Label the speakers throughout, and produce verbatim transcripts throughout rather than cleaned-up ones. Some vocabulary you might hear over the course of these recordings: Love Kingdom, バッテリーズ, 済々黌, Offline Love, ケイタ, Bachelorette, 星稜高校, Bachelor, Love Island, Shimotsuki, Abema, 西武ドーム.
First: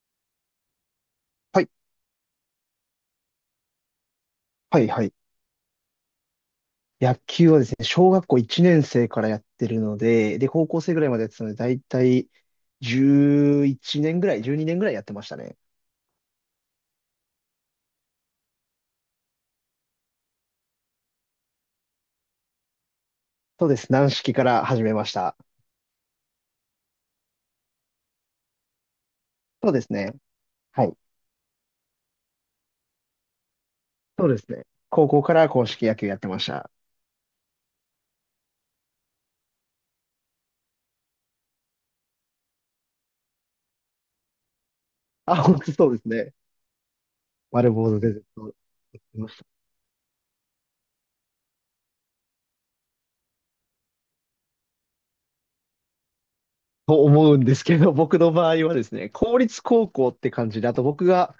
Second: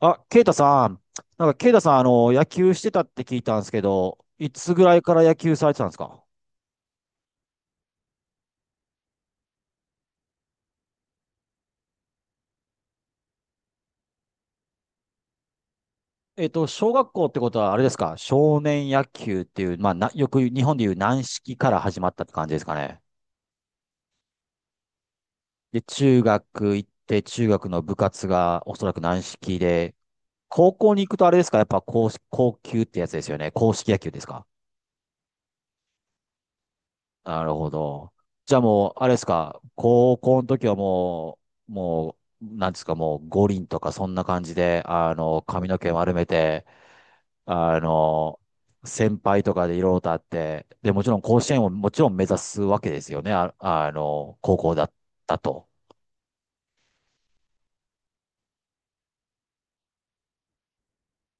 Speaker 1: あ、ケイタさん。なんか、
Speaker 2: はい、
Speaker 1: ケイタさん、あの、野球してたって聞いたんですけど、いつ
Speaker 2: は
Speaker 1: ぐ
Speaker 2: い、
Speaker 1: らい
Speaker 2: は
Speaker 1: か
Speaker 2: い。
Speaker 1: ら野球されてたんですか？
Speaker 2: 野球はですね、小学校いちねん生からやってるので、で、高校生ぐらいまでやってたので、だいたいじゅういちねんぐらい、じゅうにねんぐらいやってましたね。
Speaker 1: えっと、小学校ってことは、あれですか？少年野球っていう、まあ、な、よく日本でいう軟式から始まったって感じですかね。
Speaker 2: そうです。軟式から始めました。
Speaker 1: で、中学行って、中学の部活がおそらく軟式
Speaker 2: そうです
Speaker 1: で、
Speaker 2: ね。
Speaker 1: 高
Speaker 2: は
Speaker 1: 校
Speaker 2: い。
Speaker 1: に行くとあれですか？やっぱ硬、硬球ってやつですよね。硬式野球で
Speaker 2: そ
Speaker 1: す
Speaker 2: うで
Speaker 1: か？
Speaker 2: すね。高校から硬式野球やってました。
Speaker 1: なるほど。じゃあもう、あれですか、高校の時はもう、もう、なんですか、もう五輪とかそんな感じで、あ
Speaker 2: あ、
Speaker 1: の、
Speaker 2: 本
Speaker 1: 髪
Speaker 2: 当
Speaker 1: の
Speaker 2: そ
Speaker 1: 毛
Speaker 2: うです
Speaker 1: 丸め
Speaker 2: ね。
Speaker 1: て、
Speaker 2: 丸
Speaker 1: あ
Speaker 2: 坊主でずっ
Speaker 1: の、
Speaker 2: と
Speaker 1: 先
Speaker 2: いまし
Speaker 1: 輩
Speaker 2: た。
Speaker 1: とかでいろいろとあって、で、もちろん甲子園をもちろん目指すわけですよね、あ、あの、高校だったと。
Speaker 2: と思うんですけど、僕の場合はですね、公立高校って感じで、あと僕が、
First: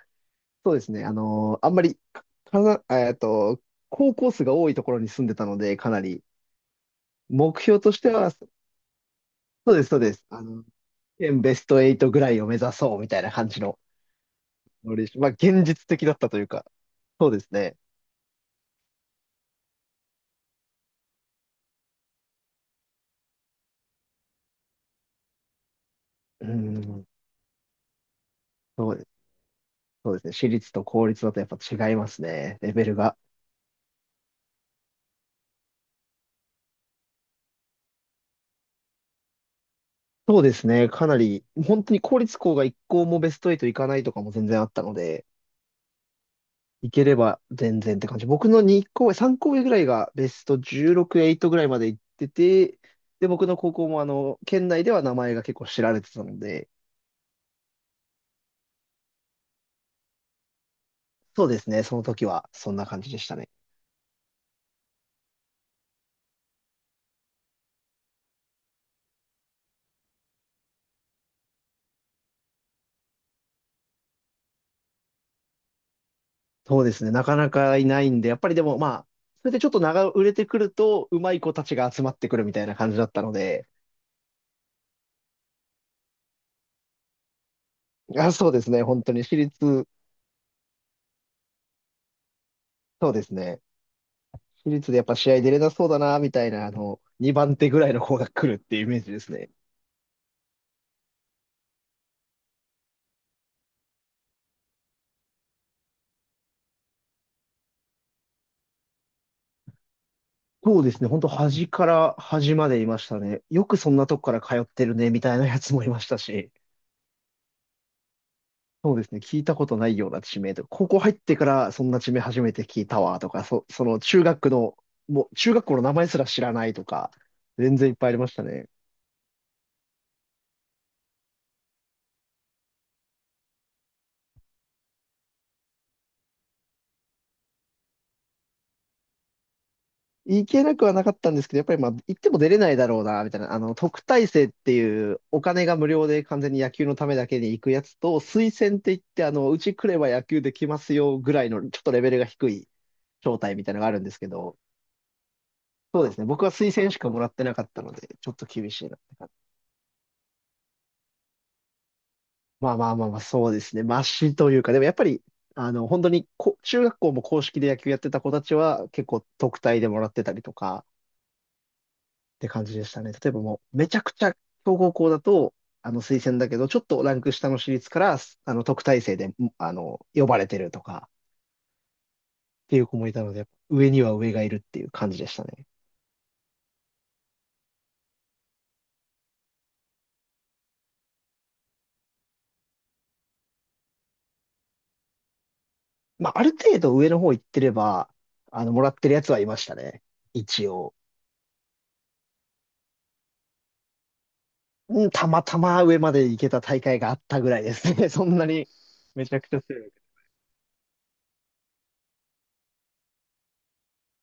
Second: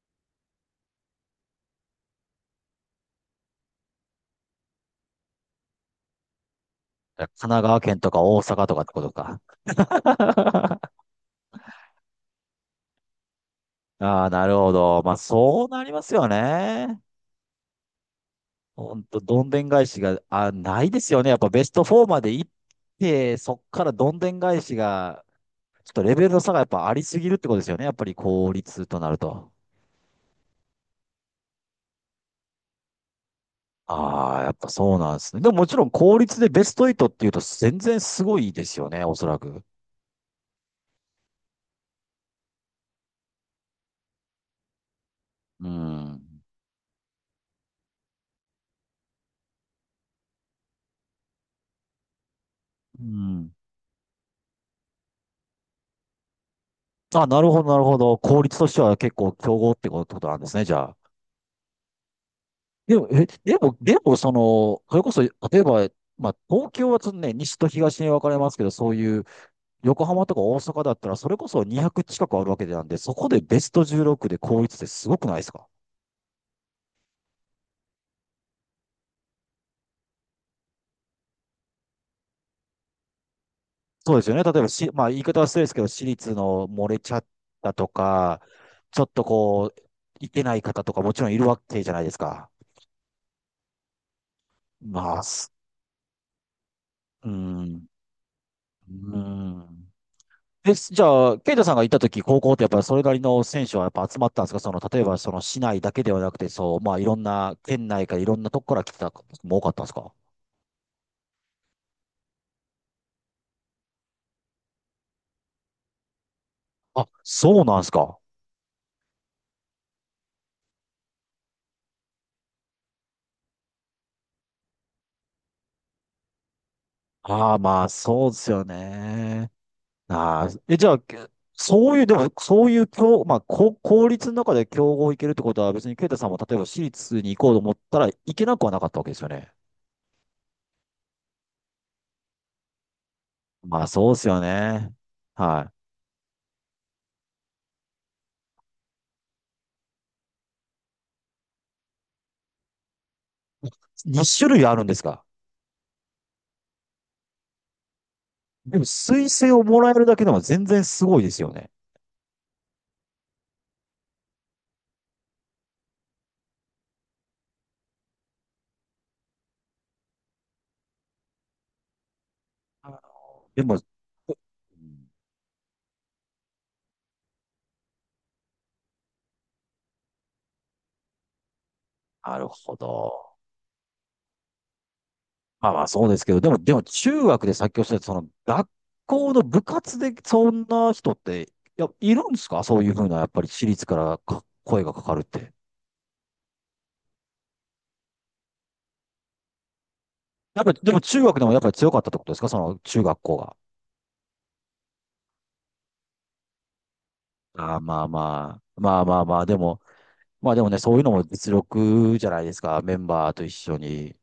Speaker 2: そうですね、あのーあんまり、かな、えっと、高校数が多いところに住んでたので、かなり、
Speaker 1: 神
Speaker 2: 目
Speaker 1: 奈川
Speaker 2: 標と
Speaker 1: 県
Speaker 2: して
Speaker 1: とか
Speaker 2: は、
Speaker 1: 大
Speaker 2: そ
Speaker 1: 阪とかってことか。
Speaker 2: うです、そうです。あの、現ベストはちぐらいを目指そうみたいな感じの
Speaker 1: ああ、なるほ
Speaker 2: ノ
Speaker 1: ど。
Speaker 2: リで
Speaker 1: ま
Speaker 2: し
Speaker 1: あ、
Speaker 2: た。まあ、現
Speaker 1: そうな
Speaker 2: 実
Speaker 1: りま
Speaker 2: 的だ
Speaker 1: す
Speaker 2: っ
Speaker 1: よ
Speaker 2: たというか、
Speaker 1: ね。
Speaker 2: そうですね。
Speaker 1: ほんと、どんでん返しが、あ、ないですよね。やっぱベストよんまで行って、そっからどんでん返しが、ちょっとレベルの
Speaker 2: う
Speaker 1: 差がやっぱあり
Speaker 2: ん、
Speaker 1: すぎるってことですよね。やっぱり効率
Speaker 2: そう
Speaker 1: と
Speaker 2: です、
Speaker 1: なると。
Speaker 2: そうですね。私立と公立だとやっぱ違いますね、レベルが。
Speaker 1: ああ、やっぱそうなんですね。でも、もちろん効率でベストはちっていうと全然すごいですよね、おそらく。
Speaker 2: そうですね、かなり、本当に公立校がいっ校もベストはち行かないとかも全然あったので、
Speaker 1: うん。
Speaker 2: 行ければ全然って感じ。僕のに校上、さん校上ぐらいがベストじゅうろく、はちぐらいまで行ってて、
Speaker 1: う
Speaker 2: で、僕
Speaker 1: ん。
Speaker 2: の高校もあの、県内では名前が結構知られてたので、
Speaker 1: あ、なるほど、なるほど。効率としては結構強豪ってことなんですね、じゃあ。
Speaker 2: そうですね。その時は、そんな
Speaker 1: で
Speaker 2: 感
Speaker 1: も、
Speaker 2: じで
Speaker 1: え、
Speaker 2: したね。
Speaker 1: でも、でも、その、それこそ、例えば、まあ、東京はちょっとね、西と東に分かれますけど、そういう、横浜とか大阪だったら、それこそにひゃく近くあるわけなんで、そこでベストじゅうろくで高一ってすごくないですか？
Speaker 2: そうですね。なかなかいないんで、やっぱりでもまあ、それでちょっと長売れてくると、うまい子たちが集まってくるみたいな感じだったので、
Speaker 1: そうですよね。例えばし、まあ、言い方は失礼ですけど、私立の漏れちゃったと
Speaker 2: あ、
Speaker 1: か、
Speaker 2: そうですね。
Speaker 1: ちょ
Speaker 2: 本
Speaker 1: っ
Speaker 2: 当
Speaker 1: と
Speaker 2: に私
Speaker 1: こう、
Speaker 2: 立、
Speaker 1: いけない方とかもちろんいるわけじゃないですか。
Speaker 2: そうですね。私立でやっぱ
Speaker 1: まあ、
Speaker 2: 試合出
Speaker 1: す
Speaker 2: れなそうだな、みたいな、あの、
Speaker 1: うー
Speaker 2: にばん手ぐ
Speaker 1: ん、
Speaker 2: らいの子が来るっていうイ
Speaker 1: う
Speaker 2: メージ
Speaker 1: ー
Speaker 2: ですね。
Speaker 1: ん。え、じゃあ、ケイタさんが行った時、高校ってやっぱりそれなりの選手はやっぱ集まったんですか？その、例えばその市内だけではなくて、そう、まあいろんな県内からいろんなとこから来た方も多かったんですか？
Speaker 2: そうですね。本当端から端までいましたね。よくそんなとこから通ってるね、みたいなやつもいましたし。
Speaker 1: あ、そうなんですか。
Speaker 2: そうですね。聞いたことないような地名とか、高校入ってからそんな地名初めて聞いたわとか、そ、その中学の、もう中学校の名前すら知らないとか、
Speaker 1: ああ、
Speaker 2: 全
Speaker 1: まあ、
Speaker 2: 然いっぱいありま
Speaker 1: そう
Speaker 2: し
Speaker 1: で
Speaker 2: た
Speaker 1: すよ
Speaker 2: ね。
Speaker 1: ね。ああ、え、じゃあ、けそういう、でも、そういう、強、まあ、こ公立の中で競合行けるってことは、別に、ケイタさんも、例えば、私立に行こうと思ったら、行けなくはなかったわけですよね。
Speaker 2: 行けなくはなかったんですけど、やっぱりまあ、行っても出れないだろうな、みたいな。あの、
Speaker 1: まあ、
Speaker 2: 特
Speaker 1: そうで
Speaker 2: 待
Speaker 1: すよ
Speaker 2: 生って
Speaker 1: ね。
Speaker 2: いうお金
Speaker 1: は
Speaker 2: が無料で完全に野球のためだけに行くやつと、推薦って言って、あの、うち来れば野球できますよぐらいの、ちょっとレベルが低い招待みたいなのがあるん
Speaker 1: い。
Speaker 2: です
Speaker 1: に
Speaker 2: け
Speaker 1: 種
Speaker 2: ど、
Speaker 1: 類あるんですか？
Speaker 2: そうですね。僕は推薦しかもらってなかったので、ちょっと厳
Speaker 1: で
Speaker 2: し
Speaker 1: も、
Speaker 2: いなって
Speaker 1: 推
Speaker 2: 感じ。
Speaker 1: 薦をもらえるだけでも全然すごいですよね。
Speaker 2: まあまあまあまあ、そうですね。マシというか、でもやっぱり、あの、本当にこ、中学校も公式で野球やってた子たちは、結構特待でもらってたりとか、って感じでし
Speaker 1: あ
Speaker 2: たね。例えばも
Speaker 1: でも、
Speaker 2: う、めちゃくちゃ
Speaker 1: う
Speaker 2: 強豪
Speaker 1: ん
Speaker 2: 校だと、あの、推薦だけど、ちょっとランク下の私立から、あの、特待生で、あの、呼ばれてるとか、
Speaker 1: なる
Speaker 2: っ
Speaker 1: ほ
Speaker 2: ていう子もいたの
Speaker 1: ど。
Speaker 2: で、上には上がいるっていう感じでしたね。
Speaker 1: まあまあそうですけど、でも、でも中学でさっきおっしゃった、その学校の部活でそんな人って、いや、いるんですか？そういうふうな、やっぱり私立からか声がかかるって。
Speaker 2: まあ、ある程度上の方行ってれば、あの、もらってるやつはいましたね。
Speaker 1: やっ
Speaker 2: 一
Speaker 1: ぱり、で
Speaker 2: 応。
Speaker 1: も中学でもやっぱり強かったってことですか？その中学校が。
Speaker 2: うん、たまたま上まで行けた大会があったぐらいで
Speaker 1: ああ、
Speaker 2: す
Speaker 1: まあ
Speaker 2: ね。そんな
Speaker 1: ま
Speaker 2: に
Speaker 1: あ、まあまあ
Speaker 2: めち
Speaker 1: ま
Speaker 2: ゃ
Speaker 1: あ、
Speaker 2: くち
Speaker 1: で
Speaker 2: ゃ強
Speaker 1: も、
Speaker 2: いわけ。
Speaker 1: まあでもね、そういうのも実力じゃないですか。メンバーと一緒に。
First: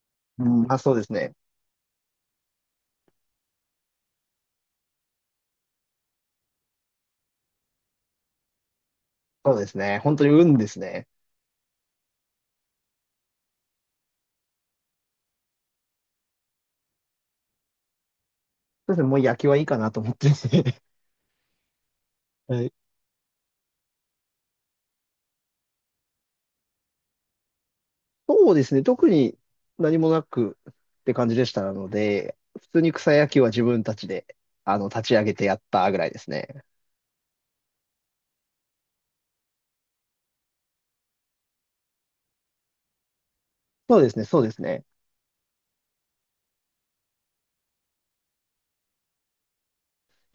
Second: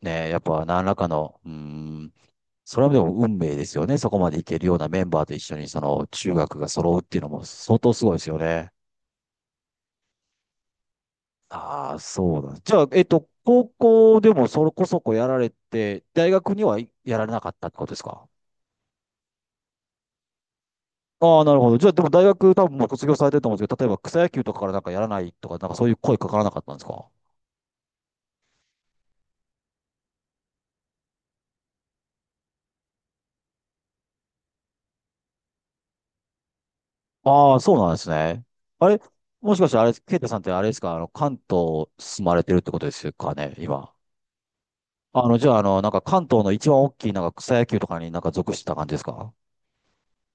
Speaker 1: ね、やっ
Speaker 2: うん、
Speaker 1: ぱ
Speaker 2: まあ、
Speaker 1: 何
Speaker 2: そ
Speaker 1: ら
Speaker 2: うで
Speaker 1: か
Speaker 2: すね。
Speaker 1: の、うーん、それはでも運命ですよね。そこまでいけるようなメンバーと一緒に、その中学が揃うっていうのも相当すごいですよね。
Speaker 2: そうですね。本当に運ですね。
Speaker 1: ああ、そうだ。じゃあ、えっと、高校でもそこそこやられて、大学にはいやられなかったってことですか？
Speaker 2: そうですね。もう野球はいいかなと思ってですね。
Speaker 1: ああ、なるほど。じゃあ、でも大 学
Speaker 2: は
Speaker 1: 多
Speaker 2: い。
Speaker 1: 分もう卒業されてると思うんですけど、例えば草野球とかからなんかやらないとか、なんかそういう声かからなかったんですか？
Speaker 2: そうですね。特に何もなくって感じでしたので、普通に草野球は自分たちで、あの、立ち上げてやったぐらいですね。
Speaker 1: ああ、そうなんですね。あれ、もしかしてあれ、ケイタさんってあれですか、あの、関東住まれてるってことですかね、今。
Speaker 2: そうですね。そうですね。
Speaker 1: あの、じゃあ、あの、なんか関東の一番大きいなんか草野球とかになんか属してた感じですか？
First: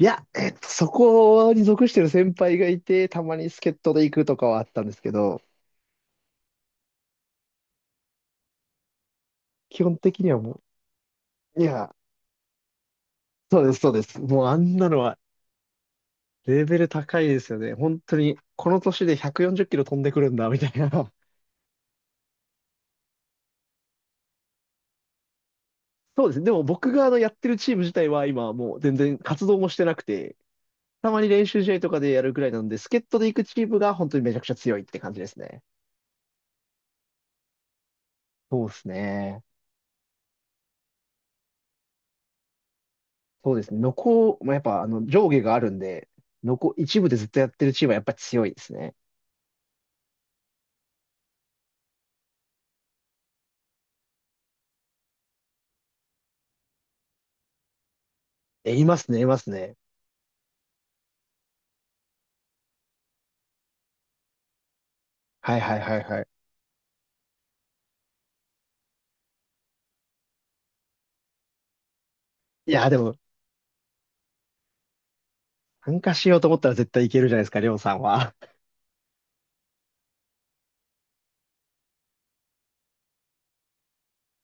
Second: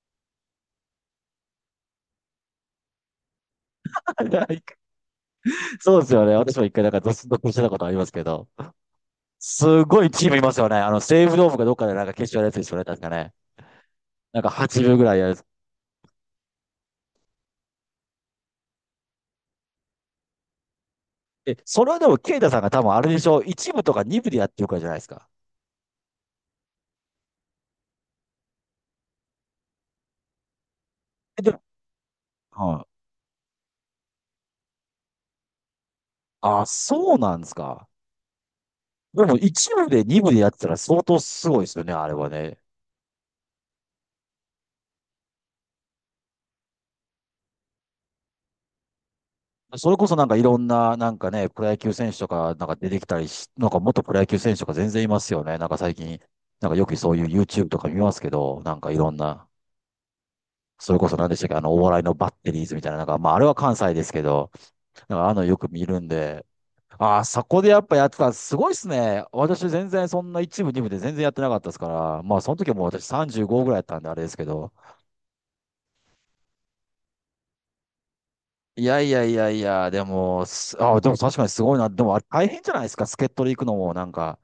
Speaker 2: いや、えっと、そこに属してる先輩がいて、たまに助っ人で行くとかはあったん ですけど、
Speaker 1: そうですよね。私も一回なんか属属してたことありますけど。
Speaker 2: 基
Speaker 1: す
Speaker 2: 本
Speaker 1: ごい
Speaker 2: 的
Speaker 1: チー
Speaker 2: に
Speaker 1: ム
Speaker 2: は
Speaker 1: います
Speaker 2: も
Speaker 1: よね。あの、西武ドーム
Speaker 2: う、い
Speaker 1: かどっかで
Speaker 2: や、
Speaker 1: なんか決勝やるやつですよね、確かね。
Speaker 2: そうです、そうです。
Speaker 1: なん
Speaker 2: もう
Speaker 1: か
Speaker 2: あん
Speaker 1: はち
Speaker 2: な
Speaker 1: 部
Speaker 2: の
Speaker 1: ぐら
Speaker 2: は
Speaker 1: いやるやつ。
Speaker 2: レベル高いですよね。本当に、この年でひゃくよんじゅっキロ飛んでくるんだ、みたいな。
Speaker 1: え、それはでも、ケイタさんが多分あれでしょ、一部とか二部でやってるからじゃないですか。
Speaker 2: そうですね。でも僕があのやってるチーム自体は今はもう全然活動もしてなくて、たまに
Speaker 1: え、
Speaker 2: 練
Speaker 1: で、う
Speaker 2: 習試合とかでやるぐらいなんで、
Speaker 1: ん。
Speaker 2: 助っ人で行くチームが本当にめちゃくちゃ強いって感じですね。
Speaker 1: あ、そうなんですか。
Speaker 2: そうです
Speaker 1: でも、
Speaker 2: ね。
Speaker 1: 一部で二部でやってたら相当すごいですよね、あれはね。
Speaker 2: そうですね。ノコ、まあ、やっぱあの上下があるんで、ノコ一部でずっとやってるチームはやっぱ強いですね。
Speaker 1: それこそなんかいろんな、なんかね、プロ野球選手とか、なんか出てきたりし、なんか元プロ野球選手とか全然いますよね。なんか最近、なんかよくそういう YouTube とか見ますけど、な
Speaker 2: え、
Speaker 1: ん
Speaker 2: い
Speaker 1: かい
Speaker 2: ま
Speaker 1: ろ
Speaker 2: す
Speaker 1: ん
Speaker 2: ね、いま
Speaker 1: な、
Speaker 2: すね。
Speaker 1: それこそ何でしたっけ、あの、お笑いのバッテリーズみたいな、なんか、まああれは関西ですけど、なんかああいうの
Speaker 2: は
Speaker 1: よ
Speaker 2: い
Speaker 1: く
Speaker 2: はい
Speaker 1: 見
Speaker 2: は
Speaker 1: る
Speaker 2: い
Speaker 1: ん
Speaker 2: はい。
Speaker 1: で、ああ、そこでやっぱやってた、すごいっすね。私全然そんな一部、二部で全然やってなかったですから、まあその時
Speaker 2: い
Speaker 1: はもう
Speaker 2: や、で
Speaker 1: 私
Speaker 2: も
Speaker 1: さんじゅうごぐらいやったんであれですけど、
Speaker 2: 参加しようと思ったら絶対いけるじゃないですか、りょうさんは。
Speaker 1: いやいやいやいや、でも、すああ、でも確かにすごいな。でもあれ大変じゃないですか、助っ人で行くのもなんか、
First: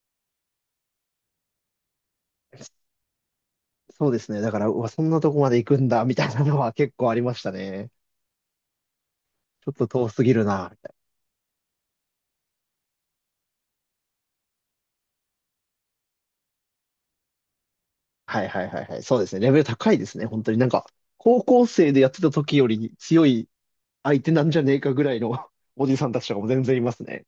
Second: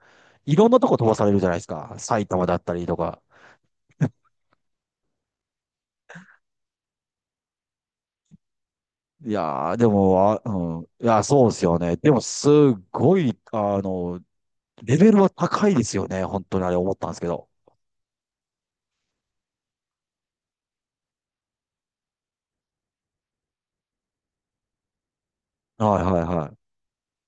Speaker 1: いろんなとこ飛ばされるじゃないですか、埼玉だったり とか。
Speaker 2: そうですね。だから、うわ、そんなとこまで行くんだ、みたいなのは結構ありましたね。
Speaker 1: い
Speaker 2: ちょ
Speaker 1: や
Speaker 2: っ
Speaker 1: ー、で
Speaker 2: と遠す
Speaker 1: も、
Speaker 2: ぎ
Speaker 1: あ、
Speaker 2: るな、み
Speaker 1: うん。
Speaker 2: たい
Speaker 1: いや、そうですよね。でも、すっごい、あの、レベルは高いですよね。本当にあれ思ったんですけど。
Speaker 2: な。はいはいはいはい。そうですね。レベル高いですね。本当になんか、高校生でやってた時より強い相手なんじゃねえかぐらいの おじ
Speaker 1: はい
Speaker 2: さん
Speaker 1: は
Speaker 2: た
Speaker 1: い
Speaker 2: ちとかも
Speaker 1: はい。
Speaker 2: 全然いますね。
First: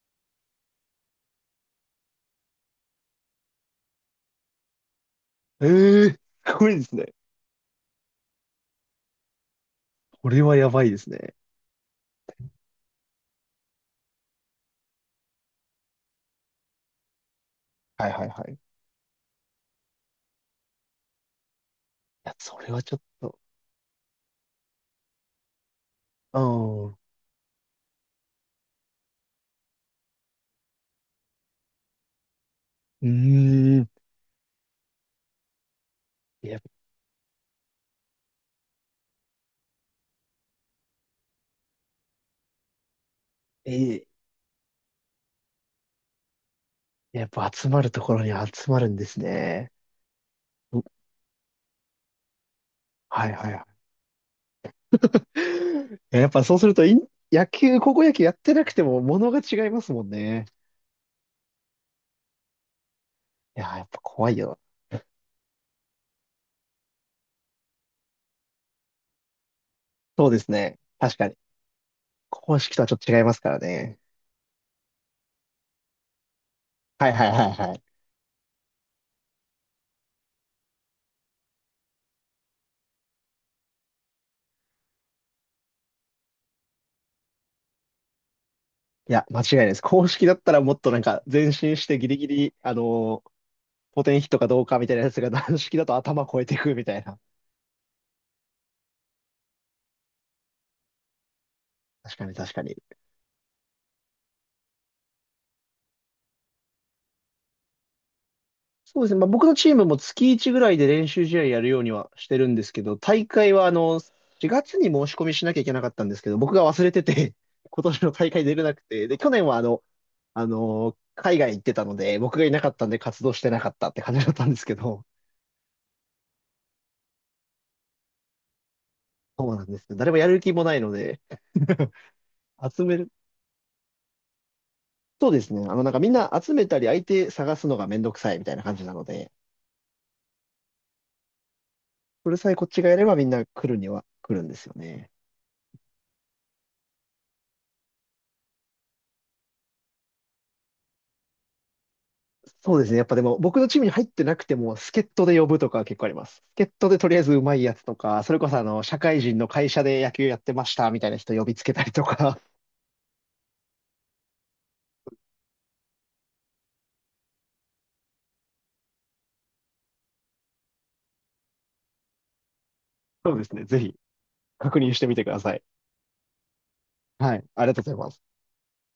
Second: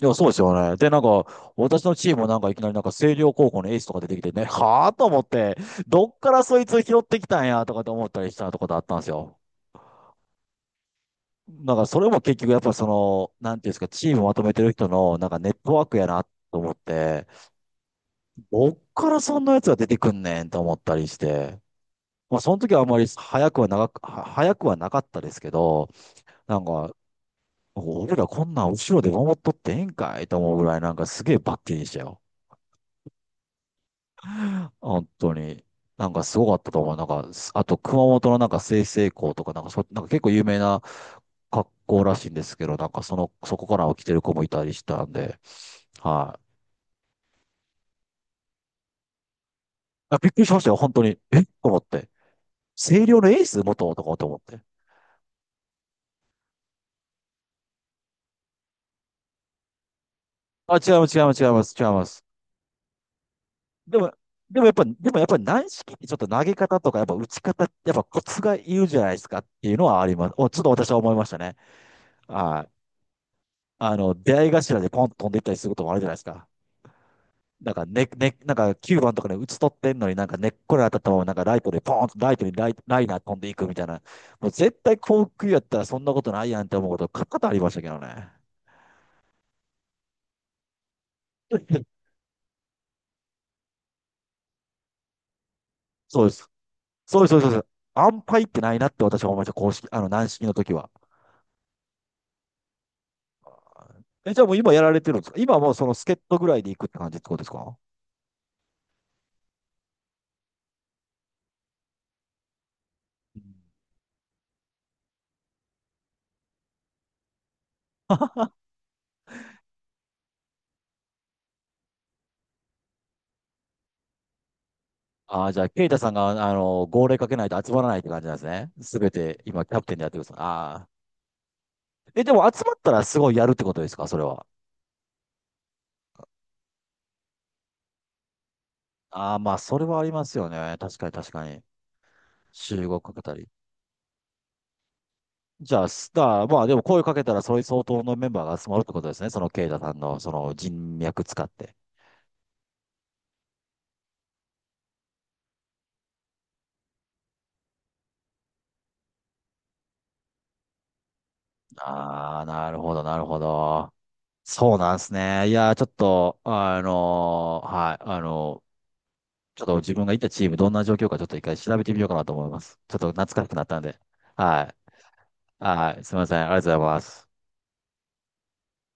Speaker 1: いや、そうですよね。で、なんか、私のチームもなんかいきなりなんか星稜高校のエースとか出てきてね、はぁと思って、
Speaker 2: え
Speaker 1: ど
Speaker 2: えー、
Speaker 1: っから
Speaker 2: す
Speaker 1: そい
Speaker 2: ごい
Speaker 1: つ
Speaker 2: です
Speaker 1: 拾っ
Speaker 2: ね。
Speaker 1: てきたんやとかって思ったりしたとかだったんですよ。
Speaker 2: これはやばいですね。
Speaker 1: なんからそれも結局やっぱその、なんていうんですか、チームまとめてる人のなんかネットワークやなと思って、
Speaker 2: はいはいはい。
Speaker 1: ど
Speaker 2: い
Speaker 1: っからそんなやつが出てくんねんと思ったりして、
Speaker 2: や、
Speaker 1: まあその
Speaker 2: それ
Speaker 1: 時は
Speaker 2: は
Speaker 1: あん
Speaker 2: ちょ
Speaker 1: ま
Speaker 2: っ
Speaker 1: り
Speaker 2: と、
Speaker 1: 早くは長く、は早くはなかったですけど、
Speaker 2: う
Speaker 1: なん
Speaker 2: ん。
Speaker 1: か、
Speaker 2: う
Speaker 1: 俺らこんなん後ろで守っとってええんかいと思うぐらいなんかすげえバッテリーでしたよ。
Speaker 2: ーん。
Speaker 1: 本当に。なんかすごか
Speaker 2: やっ
Speaker 1: っ
Speaker 2: ぱ、
Speaker 1: たと思う。なんか、すあと熊本のなんか済々黌とか、なんかそ、なんか結構有名な格好らしいんですけど、なんかその、そこ
Speaker 2: え
Speaker 1: から起来
Speaker 2: ー
Speaker 1: てる子もいたりしたんで、はい。
Speaker 2: やっぱ集まるところに集まるんですね。
Speaker 1: あ、びっくりしましたよ、
Speaker 2: う
Speaker 1: 本当に。えと思って。星稜
Speaker 2: は
Speaker 1: の
Speaker 2: い
Speaker 1: エー
Speaker 2: はいは
Speaker 1: ス
Speaker 2: い。
Speaker 1: 元とかと思って。
Speaker 2: やっぱそうするとイン、野球、高校野球やってなくても物が違いますもんね。
Speaker 1: あ、違います、違います、違います、違います。
Speaker 2: いやー、やっ
Speaker 1: で
Speaker 2: ぱ
Speaker 1: も、
Speaker 2: 怖いよ。
Speaker 1: でもやっぱ、でもやっぱり軟式ってちょっと投げ方とか、やっぱ打ち方、やっぱコツがいるじゃないですかっていうのはありま
Speaker 2: そう
Speaker 1: す。
Speaker 2: で
Speaker 1: お、
Speaker 2: す
Speaker 1: ちょっと
Speaker 2: ね。
Speaker 1: 私は思い
Speaker 2: 確
Speaker 1: ま
Speaker 2: か
Speaker 1: し
Speaker 2: に。
Speaker 1: たね。
Speaker 2: 公
Speaker 1: はい。
Speaker 2: 式とはちょっと違いますから
Speaker 1: あ
Speaker 2: ね。
Speaker 1: の、出会い頭でポンと飛んでいったりすることもあるじゃないですか。
Speaker 2: はいはいはい
Speaker 1: なん
Speaker 2: はい。
Speaker 1: かね、ね、なんかきゅうばんとかで打ち取ってんのになんか根っこに当たったままなんかライトでポーンとライトにライ、ライナー飛んでいくみたいな。もう絶対幸福やったらそんなことないやんって思うことが多々ありましたけどね。
Speaker 2: いや、間違いないです。公式だったらもっとなんか前進し てギリギリ、あのー、ポテンヒットかどうかみたいなやつが軟式だと
Speaker 1: そう
Speaker 2: 頭
Speaker 1: で
Speaker 2: 超え
Speaker 1: す。
Speaker 2: ていくみたいな。
Speaker 1: そうです、そうです。そうです安牌ってないなって私は思いました。公式、あの、軟式の時は。
Speaker 2: 確かに確かに。
Speaker 1: え、じゃあもう今やられてるんですか？今はもうその助っ人ぐらいで行くって感じってことですか？
Speaker 2: そうですね。まあ、僕のチームも月いちぐらいで練習試合やるようにはしてるんですけど、大
Speaker 1: う
Speaker 2: 会
Speaker 1: ん。
Speaker 2: はあの、しがつに申し込みしなきゃいけなかったんですけど、僕が忘れてて、今年の大会出れなくて、で、去年はあの、あの、海外行ってたので、僕がいなかったんで活動してなかったって感じだったんですけど、
Speaker 1: ああじゃあ、ケイタさんが、あの、号令かけないと集まらないって感じなんですね。すべて、
Speaker 2: そう
Speaker 1: 今、
Speaker 2: なん
Speaker 1: キ
Speaker 2: で
Speaker 1: ャプ
Speaker 2: す。
Speaker 1: テンでやっ
Speaker 2: 誰
Speaker 1: て
Speaker 2: も
Speaker 1: るんで
Speaker 2: や
Speaker 1: す。あ
Speaker 2: る気もない
Speaker 1: あ。
Speaker 2: ので、
Speaker 1: え、でも集まっ
Speaker 2: 集
Speaker 1: た
Speaker 2: め
Speaker 1: ら
Speaker 2: る。
Speaker 1: すごいやるってことですか？それは。
Speaker 2: そうですね。あの、なんかみんな集めたり相手探すのがめんどくさいみたいな感じなので、
Speaker 1: ああ、まあ、それはありますよね。確かに確かに。
Speaker 2: それさえこっち
Speaker 1: 集
Speaker 2: がや
Speaker 1: 合
Speaker 2: れ
Speaker 1: か
Speaker 2: ば
Speaker 1: け
Speaker 2: みん
Speaker 1: た
Speaker 2: な
Speaker 1: り。
Speaker 2: 来るには来るんですよね。
Speaker 1: じゃあ、スター、まあでも声かけたら、それ相当のメンバーが集まるってことですね。その、ケイタさんの、その人脈使って。
Speaker 2: そうですね。やっぱでも、僕のチームに入ってなくても、助っ人で呼ぶとかは結構あります。助っ人でとりあえずうまいやつとか、それこそあの、社会人の会社で野球やってましたみたいな人呼びつけたりとか、
Speaker 1: ああ、なるほど、なるほど。そうなんですね。いやー、ちょっと、あのーはい、あのーちょっと自分がいたチーム、どんな状況か、ちょっと一回調べてみようかなと思います。ちょっと 懐
Speaker 2: そう
Speaker 1: か
Speaker 2: で
Speaker 1: しく
Speaker 2: す
Speaker 1: な
Speaker 2: ね。
Speaker 1: った
Speaker 2: ぜ
Speaker 1: ん
Speaker 2: ひ
Speaker 1: で。はい、
Speaker 2: 確認してみてください。
Speaker 1: はい、すみません。ありがとうございます。
Speaker 2: はい。ありがとうございます。